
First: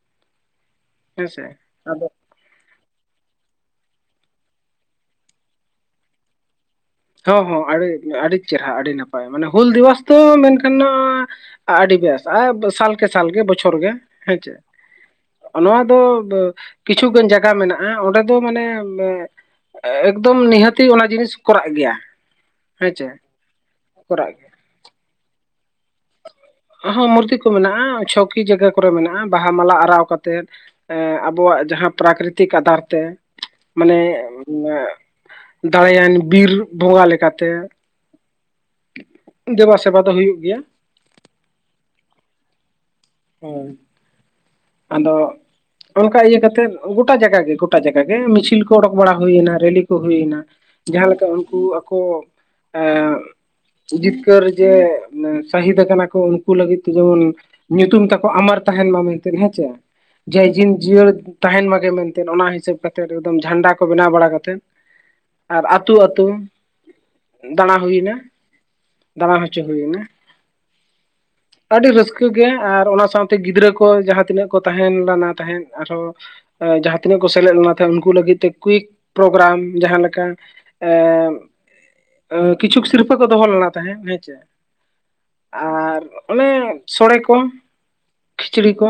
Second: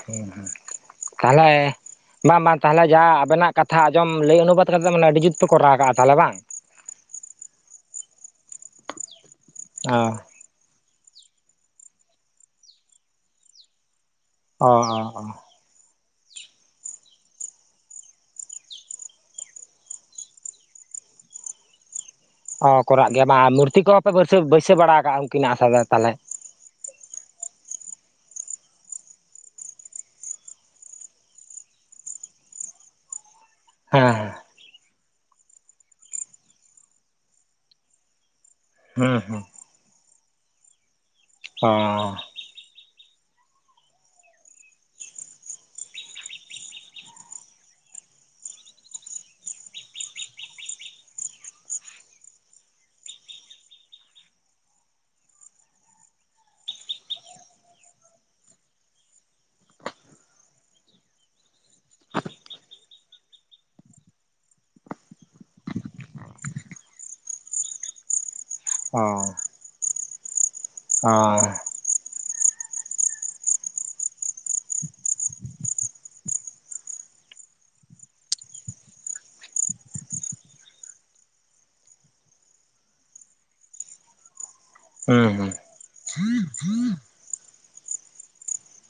ᱦᱮᱸ ᱦᱮᱸ ᱦᱮᱸᱥᱮ ᱛᱟᱞᱦᱮ ᱟᱫᱚ ᱵᱟᱝ ᱵᱟᱝ ᱛᱟᱞᱦᱮ ᱡᱟ ᱟᱵᱮᱱᱟᱜ ᱠᱟᱛᱷᱟ ᱟᱸᱡᱚᱢ ᱞᱟᱹᱭ ᱚᱱᱩᱵᱟᱟᱫ ᱠᱟᱛᱮᱫ ᱟᱹᱰᱤ ᱡᱩᱛ ᱯᱮ ᱠᱚᱨᱟᱣ ᱠᱟᱜᱼᱟ ᱛᱟᱦᱚᱞᱮ ᱵᱟᱝ ᱦᱚᱸ ᱦᱚᱸ ᱟᱹᱰᱤ ᱟᱹᱰᱤ ᱪᱮᱨᱦᱟ ᱟᱹᱰᱤ ᱱᱟᱯᱟᱭ ᱢᱟᱱᱮ ᱦᱩᱞ ᱚ ᱫᱤᱵᱚᱥ ᱛᱚ ᱟᱹᱰᱤ ᱵᱮᱥ ᱟᱨ ᱥᱟᱞ ᱠᱮ ᱥᱟᱞ ᱜᱮ ᱵᱚᱪᱷᱚᱨ ᱜᱮ ᱦᱮᱸ ᱪᱮ ᱚ ᱚ ᱚ ᱱᱚᱣᱟ ᱫᱚ ᱠᱤᱪᱷᱩᱜᱟᱱ ᱡᱟᱭᱜᱟ ᱢᱮᱱᱟᱜᱼᱟ ᱚᱸᱰᱮ ᱫᱚ ᱢᱟᱱᱮ ᱮᱸ ᱮᱠᱫᱚᱢ ᱱᱤᱦᱟᱹᱛᱤ ᱚᱱᱟ ᱡᱤᱱᱤᱥ ᱠᱚᱨᱟᱜ ᱜᱮᱭᱟ ᱚ ᱦᱮᱸᱪᱮ ᱠᱚᱨᱟᱜ ᱜᱮᱭᱟ ᱵᱟᱝ ᱢᱩᱨᱛᱤ ᱠᱚᱦᱚᱸ ᱯᱮ ᱠᱚᱨᱟᱜ ᱵᱟᱹᱭᱥᱟᱹ ᱜᱮᱭᱟ ᱵᱟᱹᱭᱥᱟᱹ ᱵᱟᱲᱟ ᱟᱠᱟᱜᱼᱟ ᱩᱱᱠᱤᱱᱟᱜ ᱟᱥᱟ ᱫᱚ ᱛᱟᱞᱦᱮ ᱦᱚᱸ ᱢᱩᱨᱛᱤ ᱠᱚ ᱢᱮᱱᱟᱜᱼᱟ ᱪᱷᱚᱠᱤ ᱡᱟᱭᱜᱟ ᱠᱚᱨᱮ ᱢᱮᱱᱟᱜᱼᱟ ᱵᱟᱦᱟ ᱢᱟᱞᱟ ᱟᱨᱟᱣ ᱠᱟᱛᱮᱫ ᱮᱸ ᱟᱵᱚᱣᱟᱜ ᱡᱟᱦᱟᱸ ᱯᱨᱟᱠᱨᱤᱛᱤᱠ ᱟᱫᱷᱟᱨᱛᱮ ᱢᱟᱱᱮ ᱦᱮᱸ ᱦᱮᱸ ᱮᱸᱜ ᱫᱟᱲᱟᱭᱟᱱ ᱵᱤᱨ ᱵᱚᱸᱜᱟ ᱞᱮᱠᱟᱛᱮ ᱦᱮᱸ ᱦᱮᱸ ᱫᱮᱵᱟ ᱥᱮᱵᱟ ᱫᱚ ᱦᱩᱭᱩᱜ ᱜᱮᱭᱟ ᱚᱻ ᱟᱨ ᱟᱫᱚ ᱚᱱᱠᱟ ᱤᱭᱟᱹ ᱠᱟᱛᱮᱜ ᱜᱚᱴᱟ ᱡᱟᱭᱜᱟ ᱜᱮ ᱜᱚᱴᱟ ᱡᱟᱭᱜᱟ ᱜᱮ ᱢᱤᱪᱷᱤᱞ ᱠᱚ ᱚᱰᱳᱠ ᱵᱟᱲᱟ ᱦᱩᱭᱱᱟ ᱨᱮᱞᱤ ᱠᱚ ᱦᱩᱭᱱᱟ ᱡᱟᱦᱟᱸᱞᱮᱠᱟ ᱩᱱᱠᱩ ᱟᱠᱚ ᱮᱸᱜ ᱡᱤᱛᱠᱟᱹᱨ ᱡᱮ ᱥᱟᱹᱦᱤᱫ ᱠᱟᱱᱟ ᱠᱚ ᱩᱱᱠᱩ ᱞᱟᱹᱜᱤᱫ ᱛᱮ ᱡᱮᱢᱚᱱ ᱧᱩᱛᱩᱢ ᱛᱟᱠᱚ ᱟᱢᱟᱨ ᱛᱟᱦᱮᱱ ᱢᱟ ᱢᱮᱱᱛᱮ ᱦᱮᱸ ᱪᱮ ᱡᱮ ᱡᱤᱱ ᱡᱤᱭᱟᱹᱲ ᱛᱟᱦᱮᱱ ᱢᱟᱜᱮ ᱢᱮᱱᱛᱮ ᱚᱱᱟ ᱦᱤᱥᱟᱹᱵᱛᱮᱫ ᱮᱠᱫᱚᱢ ᱡᱷᱟᱱᱰᱟ ᱠᱚ ᱵᱮᱱᱟᱣ ᱵᱟᱲᱟ ᱠᱟᱛᱮᱫ ᱟᱨ ᱟᱹᱛᱩ ᱟ ᱟᱹᱛᱩ ᱫᱟᱸᱲᱟ ᱦᱩᱭᱱᱟ ᱫᱟᱸᱲᱟ ᱦᱚᱪᱚ ᱦᱩᱭᱱᱟ ᱚᱻ ᱟᱹᱰᱤ ᱨᱟᱹᱥᱠᱟᱹ ᱜᱮ ᱟᱨ ᱚᱱᱟ ᱥᱟᱶᱛᱮ ᱜᱤᱫᱽᱨᱟᱹ ᱠᱚ ᱠᱚ ᱡᱟᱦᱟᱸ ᱛᱤᱱᱟᱹᱜ ᱠᱚ ᱛᱟᱦᱮᱸᱱ ᱞᱟᱱᱟ ᱛᱟᱦᱮᱸᱫ ᱟᱨᱦᱚᱸ ᱡᱟᱦᱟᱸ ᱛᱤᱱᱟᱹᱜ ᱠᱚ ᱥᱮᱞᱮᱫ ᱞᱮᱱᱟ ᱛᱟᱦᱮᱸᱱ ᱩᱱᱠᱩ ᱞᱟᱹᱜᱤᱫ ᱛᱮ ᱠᱩᱭᱤᱠ ᱯᱨᱳᱜᱨᱟᱢ ᱡᱟᱦᱟᱸ ᱞᱮᱠᱟ ᱮᱸᱻ ᱠᱤᱪᱷᱩᱠ ᱥᱤᱨᱯᱟᱹ ᱠᱚ ᱫᱚᱦᱚ ᱞᱮᱱᱟ ᱛᱟᱦᱮᱸᱫ ᱦᱮᱸ ᱪᱮ ᱦᱩᱸ ᱦᱩᱸ ᱟᱨ ᱚᱱᱮ ᱥᱳᱲᱮ ᱠᱚ ᱠᱷᱤᱪᱲᱤ ᱠᱚ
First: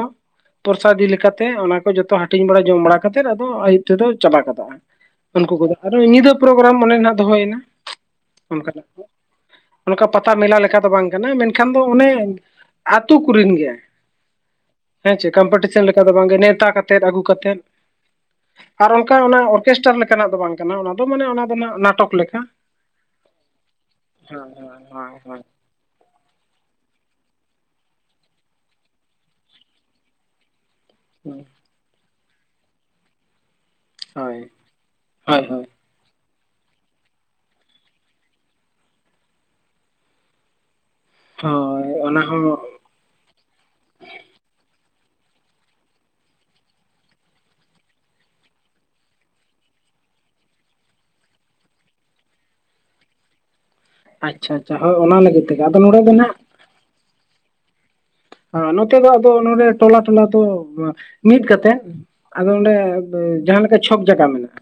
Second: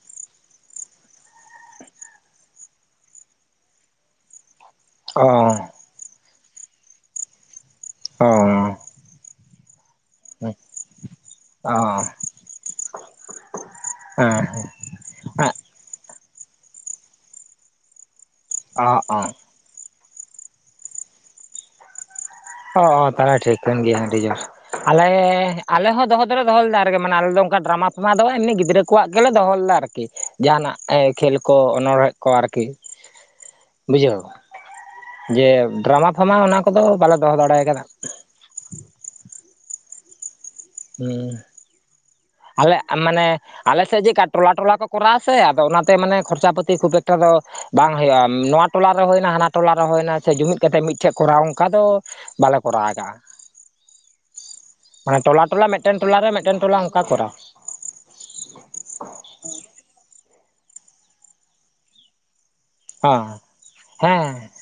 ᱯᱚᱨᱥᱟ ᱤᱫᱤ ᱞᱮᱠᱟᱛᱮ ᱚᱱᱟ ᱠᱚ ᱡᱚᱛᱚ ᱦᱟᱹᱴᱤᱧ ᱵᱟᱲᱟ ᱡᱚᱢ ᱵᱟᱲᱟ ᱠᱟᱛᱮᱫ ᱟᱫᱚ ᱟᱭᱩᱵ ᱛᱮᱫᱚ ᱪᱟᱵᱟ ᱜᱚᱫᱚᱜᱼᱟ ᱚ ᱩᱱᱠᱩ ᱠᱚᱫᱚ ᱟᱨᱚ ᱧᱤᱫᱟᱹ ᱯᱨᱳᱜᱨᱟᱢ ᱚᱱᱰᱮ ᱱᱟᱜ ᱫᱚᱦᱚᱭᱮᱱᱟ ᱚᱱᱠᱟᱱᱟᱜ ᱚᱱᱠᱟ ᱯᱟᱛᱟ ᱢᱮᱞᱟ ᱞᱮᱠᱟ ᱫᱚ ᱵᱟᱝ ᱠᱟᱱᱟ ᱢᱮᱱᱠᱷᱟᱱ ᱚ ᱫᱚ ᱚᱱᱮ ᱟ ᱟᱹᱛᱩ ᱠᱚᱨᱮᱱ ᱜᱮ ᱮ ᱦᱮᱸ ᱪᱮ ᱠᱚᱢᱯᱤᱴᱤᱥᱮᱱ ᱞᱮᱠᱟ ᱫᱚ ᱵᱟᱝᱜᱮ ᱱᱮᱣᱛᱟ ᱠᱟᱛᱮᱫ ᱟᱹᱜᱩ ᱠᱟᱛᱮᱫ ᱚ ᱟᱨ ᱚᱱᱠᱟ ᱚ ᱚᱱᱟ ᱚᱨᱠᱮᱥᱴᱟᱨ ᱞᱮᱠᱟᱱᱟᱜ ᱫᱚ ᱵᱟᱝ ᱠᱟᱱᱟ ᱚᱱᱟ ᱫᱚ ᱢᱟᱱᱮ ᱚᱱᱟ ᱫᱚᱱᱦᱟᱜ ᱱᱟᱴᱚᱠ ᱞᱮᱠᱟ᱾ ᱚ ᱛᱟᱦᱚᱞᱮ ᱴᱷᱤᱠ ᱠᱟᱹᱱ ᱜᱮᱭᱟ ᱟᱹᱰᱤ ᱡᱳᱨ ᱦᱮᱸ ᱦᱮᱸ ᱟᱞᱮ ᱦᱳᱭ ᱟᱞᱮ ᱦᱚᱸ ᱫᱚᱦᱚ ᱫᱚᱞᱮ ᱫᱚᱦᱚ ᱞᱮᱫᱟ ᱟᱨ ᱜᱮ ᱢᱟᱱᱮ ᱟᱞᱮ ᱫᱚ ᱚᱝᱠᱟ ᱰᱨᱟᱢᱟ ᱯᱷᱟᱢᱟ ᱫᱚ ᱮᱢᱱᱤ ᱜᱤᱫᱽᱨᱟᱹ ᱠᱚᱣᱟᱜ ᱜᱮᱞᱮ ᱫᱚᱦᱚ ᱞᱮᱫᱟ ᱟᱨᱠᱤ᱾ ᱡᱟᱦᱟᱱᱟᱜ ᱮ ᱠᱷᱮᱞ ᱠᱚ ᱚᱱᱬᱦᱮᱜ ᱠᱚ ᱟᱨᱠᱤ ᱵᱩᱡᱷᱟᱹᱣ ᱦᱳᱭ ᱦᱳᱭ ᱡᱮ ᱦᱳᱭ ᱦᱳᱭ ᱰᱨᱟᱢᱟ ᱯᱷᱟᱢᱟ ᱚᱱᱟ ᱠᱚᱫᱚ ᱵᱟᱞᱮ ᱫᱚᱦᱚ ᱫᱟᱲᱮᱭ ᱠᱟᱫᱟ᱾ ᱦᱩᱸ ᱦᱚᱭ ᱚᱱᱟ ᱦᱚᱸ ᱞᱮᱜ ᱢᱟᱱᱮ ᱟᱞᱮ ᱥᱮᱡ ᱡᱮᱜᱠᱟ ᱴᱚᱞᱟ ᱴᱚᱞᱟ ᱠᱚ ᱠᱚᱨᱟᱣ ᱟ ᱥᱮ ᱟᱫᱚ ᱚᱱᱟᱛᱮ ᱢᱟᱱᱮ ᱠᱷᱚᱨᱪᱟ ᱯᱟᱹᱛᱤ ᱠᱷᱩᱵ ᱮᱠᱴᱟ ᱫᱚ ᱵᱟᱝ ᱦᱳᱭᱳᱜ-ᱟ ᱱᱚᱣᱟ ᱴᱚᱞᱟᱮ ᱨᱮ ᱦᱩᱭᱱᱟ ᱦᱟᱱᱟ ᱴᱚᱞᱟ ᱨᱮ ᱦᱩᱭᱱᱟ ᱪᱷᱮ ᱡᱩᱢᱤᱫ ᱠᱟᱛᱮᱫ ᱢᱤᱫᱴᱷᱮᱡ ᱠᱚᱨᱟᱣ ᱚᱝᱠᱟ ᱫᱚ ᱵᱟᱞᱮ ᱠᱚᱨᱟᱣ ᱠᱟᱜ-ᱟ ᱟᱪᱪᱷᱟ ᱟᱪᱪᱷᱟ ᱦᱳᱭ ᱚᱱᱟ ᱢᱟᱱᱮ ᱴᱚᱞᱟ ᱞᱟᱹᱜᱤᱫ ᱛᱮᱜᱮ ᱴᱚᱞᱟ ᱟᱫᱚ ᱢᱮᱜᱴᱮᱱ ᱱᱚᱰᱮ ᱫᱚ ᱴᱚᱞᱟ ᱱᱟᱜ ᱢᱮᱜᱴᱮᱱ ᱴᱚᱞᱟ ᱚᱝᱠᱟ ᱠᱚᱨᱟᱣ ᱱᱚᱛᱮ ᱫᱚ ᱟᱫᱚ ᱱᱚᱰᱮ ᱴᱚᱞᱟ ᱴᱚᱞᱟ ᱛᱚ ᱢᱤᱫ ᱠᱟᱛᱮᱫ ᱟᱫᱚ ᱚᱸᱰᱮ ᱦᱮᱸ ᱡᱟᱦᱟᱸ ᱞᱮᱠᱟ ᱪᱷᱚᱠ ᱡᱟᱜᱟ ᱦᱮᱸ ᱢᱮᱱᱟᱜ-ᱟ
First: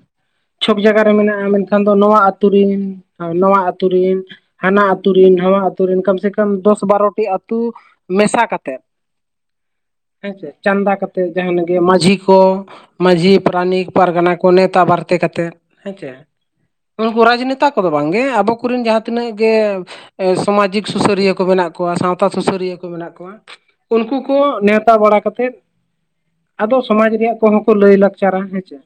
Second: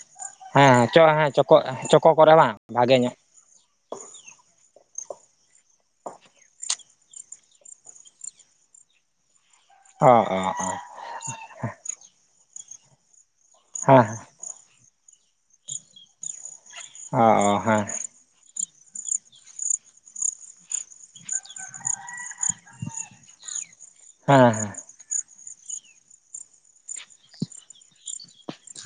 ᱪᱷᱚᱠ ᱦᱮᱸ ᱪᱚ ᱡᱟᱜᱟ ᱨᱮ ᱦᱮᱸ ᱢᱮᱱᱟᱜ-ᱟ ᱪᱚᱠᱚ ᱢᱮᱱᱠᱷᱟᱱ ᱫᱚ ᱪᱚᱠᱚ ᱱᱚᱣᱟ ᱠᱚᱨᱮ ᱟᱹᱛᱩ ᱵᱟᱝ ᱨᱤᱱ ᱵᱷᱟᱜᱮ ᱧᱚᱜ ᱱᱚᱣᱟ ᱟᱛᱩ ᱨᱤᱱ ᱦᱟᱱᱟ ᱟᱛᱩ ᱨᱤᱱ ᱧᱚᱷᱣᱟ ᱟᱹᱛᱩ ᱨᱤᱱ ᱠᱚᱢ ᱥᱮ ᱠᱚᱢ ᱫᱚᱥ ᱵᱟᱨᱚᱴᱤ ᱟᱹᱛᱩ ᱢᱮᱥᱟ ᱠᱟ ᱛᱮᱫ ᱚ ᱚ ᱦᱮᱸᱥᱮ ᱚ ᱪᱟᱸᱫᱫᱟ ᱠᱟᱛᱮᱜ ᱡᱟᱦᱟᱱᱟᱜ ᱜᱮ ᱢᱟᱺᱡᱷᱤ ᱠᱚ ᱢᱟᱺᱡᱷᱤ ᱯᱨᱟᱱᱤᱠ ᱦᱮᱸ ᱯᱟᱨᱜᱟᱱᱟ ᱠᱚ ᱱᱮᱣᱛᱟ ᱵᱟᱨᱛᱮ ᱠᱟᱛᱮᱫ ᱦᱮᱸ ᱪᱮ ᱩᱱᱠᱩ ᱚ ᱚ ᱨᱟᱡᱽᱱᱮᱛᱟ ᱦᱮᱸ ᱠᱚᱫᱚ ᱵᱟᱝᱜᱮ ᱟᱵᱚ ᱠᱩᱨᱤᱱ ᱡᱟᱦᱟᱸ ᱛᱤᱱᱟᱹᱜ ᱜᱮ ᱥᱚᱢᱟᱡᱤᱠ ᱥᱩᱥᱟᱹᱨᱤᱭᱟᱹ ᱠᱚ ᱢᱮᱱᱟᱜ ᱠᱚᱣᱟ ᱥᱟᱶᱛᱟ ᱥᱩᱥᱟᱹᱨᱤᱭᱟᱹ ᱠᱚ ᱢᱮᱱᱟᱜ ᱠᱚᱣᱟ ᱩᱱᱠᱩ ᱠᱚ ᱦᱮᱸ ᱦᱮᱸ ᱱᱮᱶᱛᱟ ᱵᱟᱲᱟ ᱠᱟᱛᱮᱫ, ᱟᱫᱚ ᱥᱚᱢᱟᱡᱽ ᱨᱮᱭᱟᱜ ᱠᱚ ᱦᱚᱸᱠᱚ ᱞᱟᱹᱭ ᱞᱟᱠᱪᱟᱨᱟ ᱦᱮᱸ ᱪᱮ᱾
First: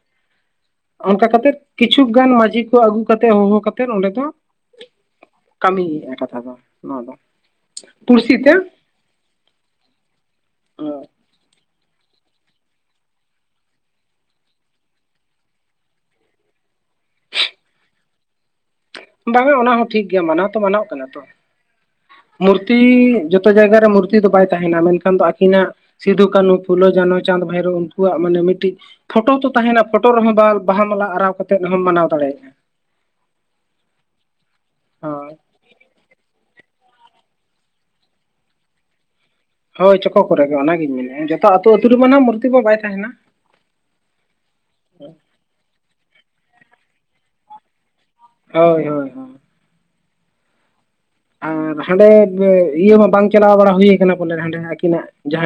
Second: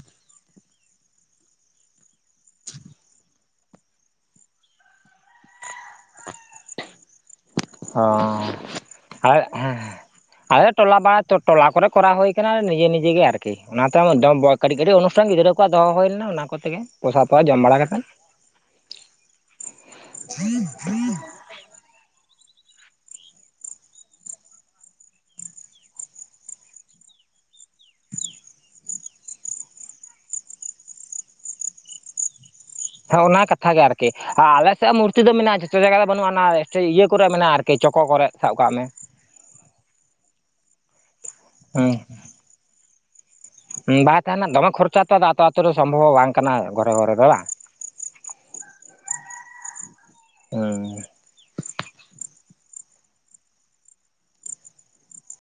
ᱚᱱᱠᱟ ᱠᱟᱛᱮᱫ ᱠᱤᱪᱪᱷᱩ ᱜᱟᱱ ᱢᱟᱹᱡᱷᱤ ᱠᱚ ᱟᱹᱜᱩ ᱠᱟᱛᱮ ᱦᱚᱦᱚ ᱠᱟᱛᱮᱫ ᱚᱸᱰᱮ ᱫᱚ ᱠᱟᱹᱢᱤᱭᱮ-ᱟ ᱠᱟᱛᱷᱟ ᱫᱚ ᱱᱚᱣᱟ ᱫᱚ᱾ ᱯᱩᱲᱥᱤ ᱦᱚᱸ ᱛᱮ ᱟᱨ ᱦᱮᱸ ᱟᱫᱚ ᱴᱚᱞᱟ ᱯᱟᱲᱟ ᱛᱚ ᱴᱚᱞᱟ ᱠᱚᱨᱮᱜ ᱠᱚᱨᱟᱣ ᱦᱩᱭ ᱠᱟᱱᱟ ᱱᱤᱡᱮ ᱱᱤᱡᱮ ᱜᱮ ᱟᱨᱠᱤ ᱚᱱᱟᱛᱮ ᱰᱟᱹᱢ ᱵᱟᱹᱠ ᱠᱟᱹᱴᱤᱡ ᱠᱟᱹᱴᱤᱡ ᱚᱱᱩᱥᱴᱟᱱ ᱜᱤᱫᱽᱨᱟᱹ ᱠᱚᱣᱟᱜ ᱫᱚᱦᱚ ᱦᱳᱭ ᱞᱮᱱᱟ ᱚᱱᱟ ᱠᱚᱛᱮᱜᱮ ᱯᱚᱥᱟ ᱛᱚᱣᱟ ᱡᱚᱢ ᱵᱟᱲᱟ ᱠᱟᱛᱮᱫ ᱵᱟᱝ-ᱟ ᱚᱱᱟ ᱦᱚᱸ ᱴᱷᱤᱠ ᱜᱮᱭᱟ ᱢᱟᱱᱟᱣ ᱛᱚ ᱢᱟᱱᱟᱣᱚᱜ ᱠᱟᱱᱟ ᱛᱚ᱾ ᱢᱩᱨᱛᱤ ᱡᱚᱛᱚ ᱡᱟᱭᱜᱟᱨᱮ ᱢᱩᱨᱛᱤ ᱫᱚ ᱵᱟᱭ ᱛᱟᱦᱮᱱᱟ ᱢᱮᱱᱠᱷᱟᱱ ᱫᱚ ᱟᱹᱠᱤᱱᱟᱜ ᱥᱤᱫᱷᱩ, ᱠᱟᱹᱱᱩ, ᱯᱷᱩᱞᱳ, ᱡᱟᱱᱚ, ᱪᱟᱸᱫ, ᱵᱷᱟᱹᱭᱨᱳ ᱩᱱᱠᱩᱣᱟᱜ ᱢᱟᱱᱮ ᱢᱤᱫᱴᱤᱡ ᱯᱷᱚᱴᱚ ᱛᱚ ᱛᱟᱦᱮᱱᱟ ᱯᱷᱚᱴᱚ ᱨᱮᱦᱚᱸ ᱵᱟᱞ ᱵᱟᱦᱟ ᱢᱟᱞᱟ ᱟᱨᱟᱣ ᱠᱟᱛᱮᱫ ᱦᱚᱢ ᱢᱟᱱᱟᱣ ᱫᱟᱲᱮᱭᱟᱜ-ᱟ᱾ ᱦᱚᱸ ᱚᱱᱟ ᱠᱟᱛᱷᱟ ᱜᱮ ᱟᱨᱠᱤ ᱟ ᱟᱞᱮᱥᱮᱜ ᱦᱚ ᱢᱩᱨᱛᱤ ᱫᱚ ᱦᱳᱭ ᱢᱮᱱᱟᱜ-ᱟ ᱡᱷᱚᱛᱚ ᱡᱟᱭᱜᱟ ᱫᱚ ᱵᱟᱹᱱᱩᱜ-ᱟ ᱱᱟ ᱥᱮ ᱤᱭᱟᱹ ᱠᱚᱨᱮ ᱢᱮᱱᱟᱜ-ᱟ ᱟᱨᱠᱤ ᱪᱚᱠᱚ ᱠᱚᱨᱮᱜ ᱥᱟᱵ ᱠᱟᱜ ᱢᱮ᱾ ᱦᱳᱭ ᱪᱚᱠᱚ ᱠᱚᱨᱮᱜ ᱜᱮ ᱚᱱᱟᱜᱤᱧ ᱢᱮᱱᱮᱜ-ᱟ ᱡᱚᱛᱚ ᱟᱹᱛᱩ ᱟᱹᱛᱩ ᱨᱮᱢᱟ ᱦᱮᱸ ᱱᱦᱟᱜ ᱢᱩᱨᱛᱤ ᱢᱟ ᱵᱟᱭ ᱛᱟᱦᱮᱱᱟ᱾ ᱵᱟᱭ ᱛᱟᱦᱮᱱᱟ ᱫᱚᱢᱮ ᱠᱷᱚᱨᱪᱟ ᱛᱚ ᱟᱛᱚ ᱟᱛᱩ ᱨᱮ ᱥᱚᱢᱵᱷᱚᱵ ᱦᱚᱸ ᱵᱟᱝ ᱠᱟᱱᱟ ᱜᱷᱚᱨᱮ ᱜᱷᱚᱨᱮ ᱫᱚ ᱵᱟᱝ? ᱦᱳᱭ ᱦᱳᱭ ᱦᱳ ᱩᱸ ᱟᱨ ᱦᱟᱸᱰᱮ ᱵᱮ ᱤᱭᱟᱹ ᱢᱟ ᱵᱟᱝ ᱪᱟᱞᱟᱣ ᱵᱟᱲᱟ ᱦᱩᱭ ᱟᱠᱟᱱᱟ ᱵᱚᱞᱮ ᱦᱟᱸᱰᱮ ᱦᱟᱸᱜ ᱟᱹᱠᱤᱱᱟᱜ ᱡᱟᱦᱟᱸ